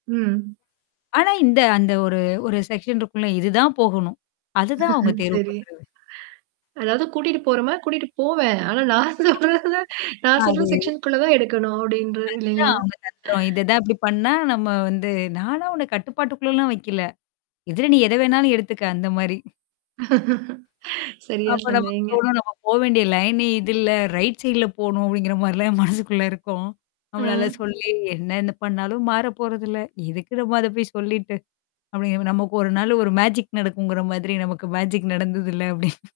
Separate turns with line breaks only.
ம்.
ஆனா இந்த அந்த ஒரு ஒரு செக்ஷன் இருக்குல இதுதான் போகணும். அதுதான் அவுங்க தேர்வு
சரி.
பண்றது.
அதாவது கூட்டிட்டு போறோமா கூட்டிட்டு போவேன். ஆனா நான் சொல்றதான்
அம்.
நான் சொல்ற
அது.
செக்ஷன்க்குள்ள தான் எடுக்கணும் அப்படின்ற
அதுதான்
இல்லைங்களா?
அவுங்க தந்திரம். இத தான் இப்படி பண்ணா, நம்ம வந்து நானா உன கட்டுப்பாட்டுக்குள்ளல்லாம் வைக்கல. இதுல நீ எத வேணாலும் எடுத்துக்க அந்த மாரி.
சரியா
அப்ப நமக்கு
சொன்னீங்க.
தோணும். நம்ம போ வேண்டிய லைனே இதுல்ல, ரைட் சைட்ல போணும் அப்படிங்கிற மாரிலாம் மனசுக்குள்ள இருக்கும். நம்மளால
அ.
சொல்லி என்ன என்ன பண்ணாலும் மாற போறதில்ல. எதுக்கு நம்ம அத போய் சொல்லிட்டு. அப்படிங்க நமக்கு ஒரு நாள் ஒரு மேஜிக் நடக்குங்கிற மாதிரி, நமக்கு மேஜிக் நடந்ததில்ல அப்படின்னு.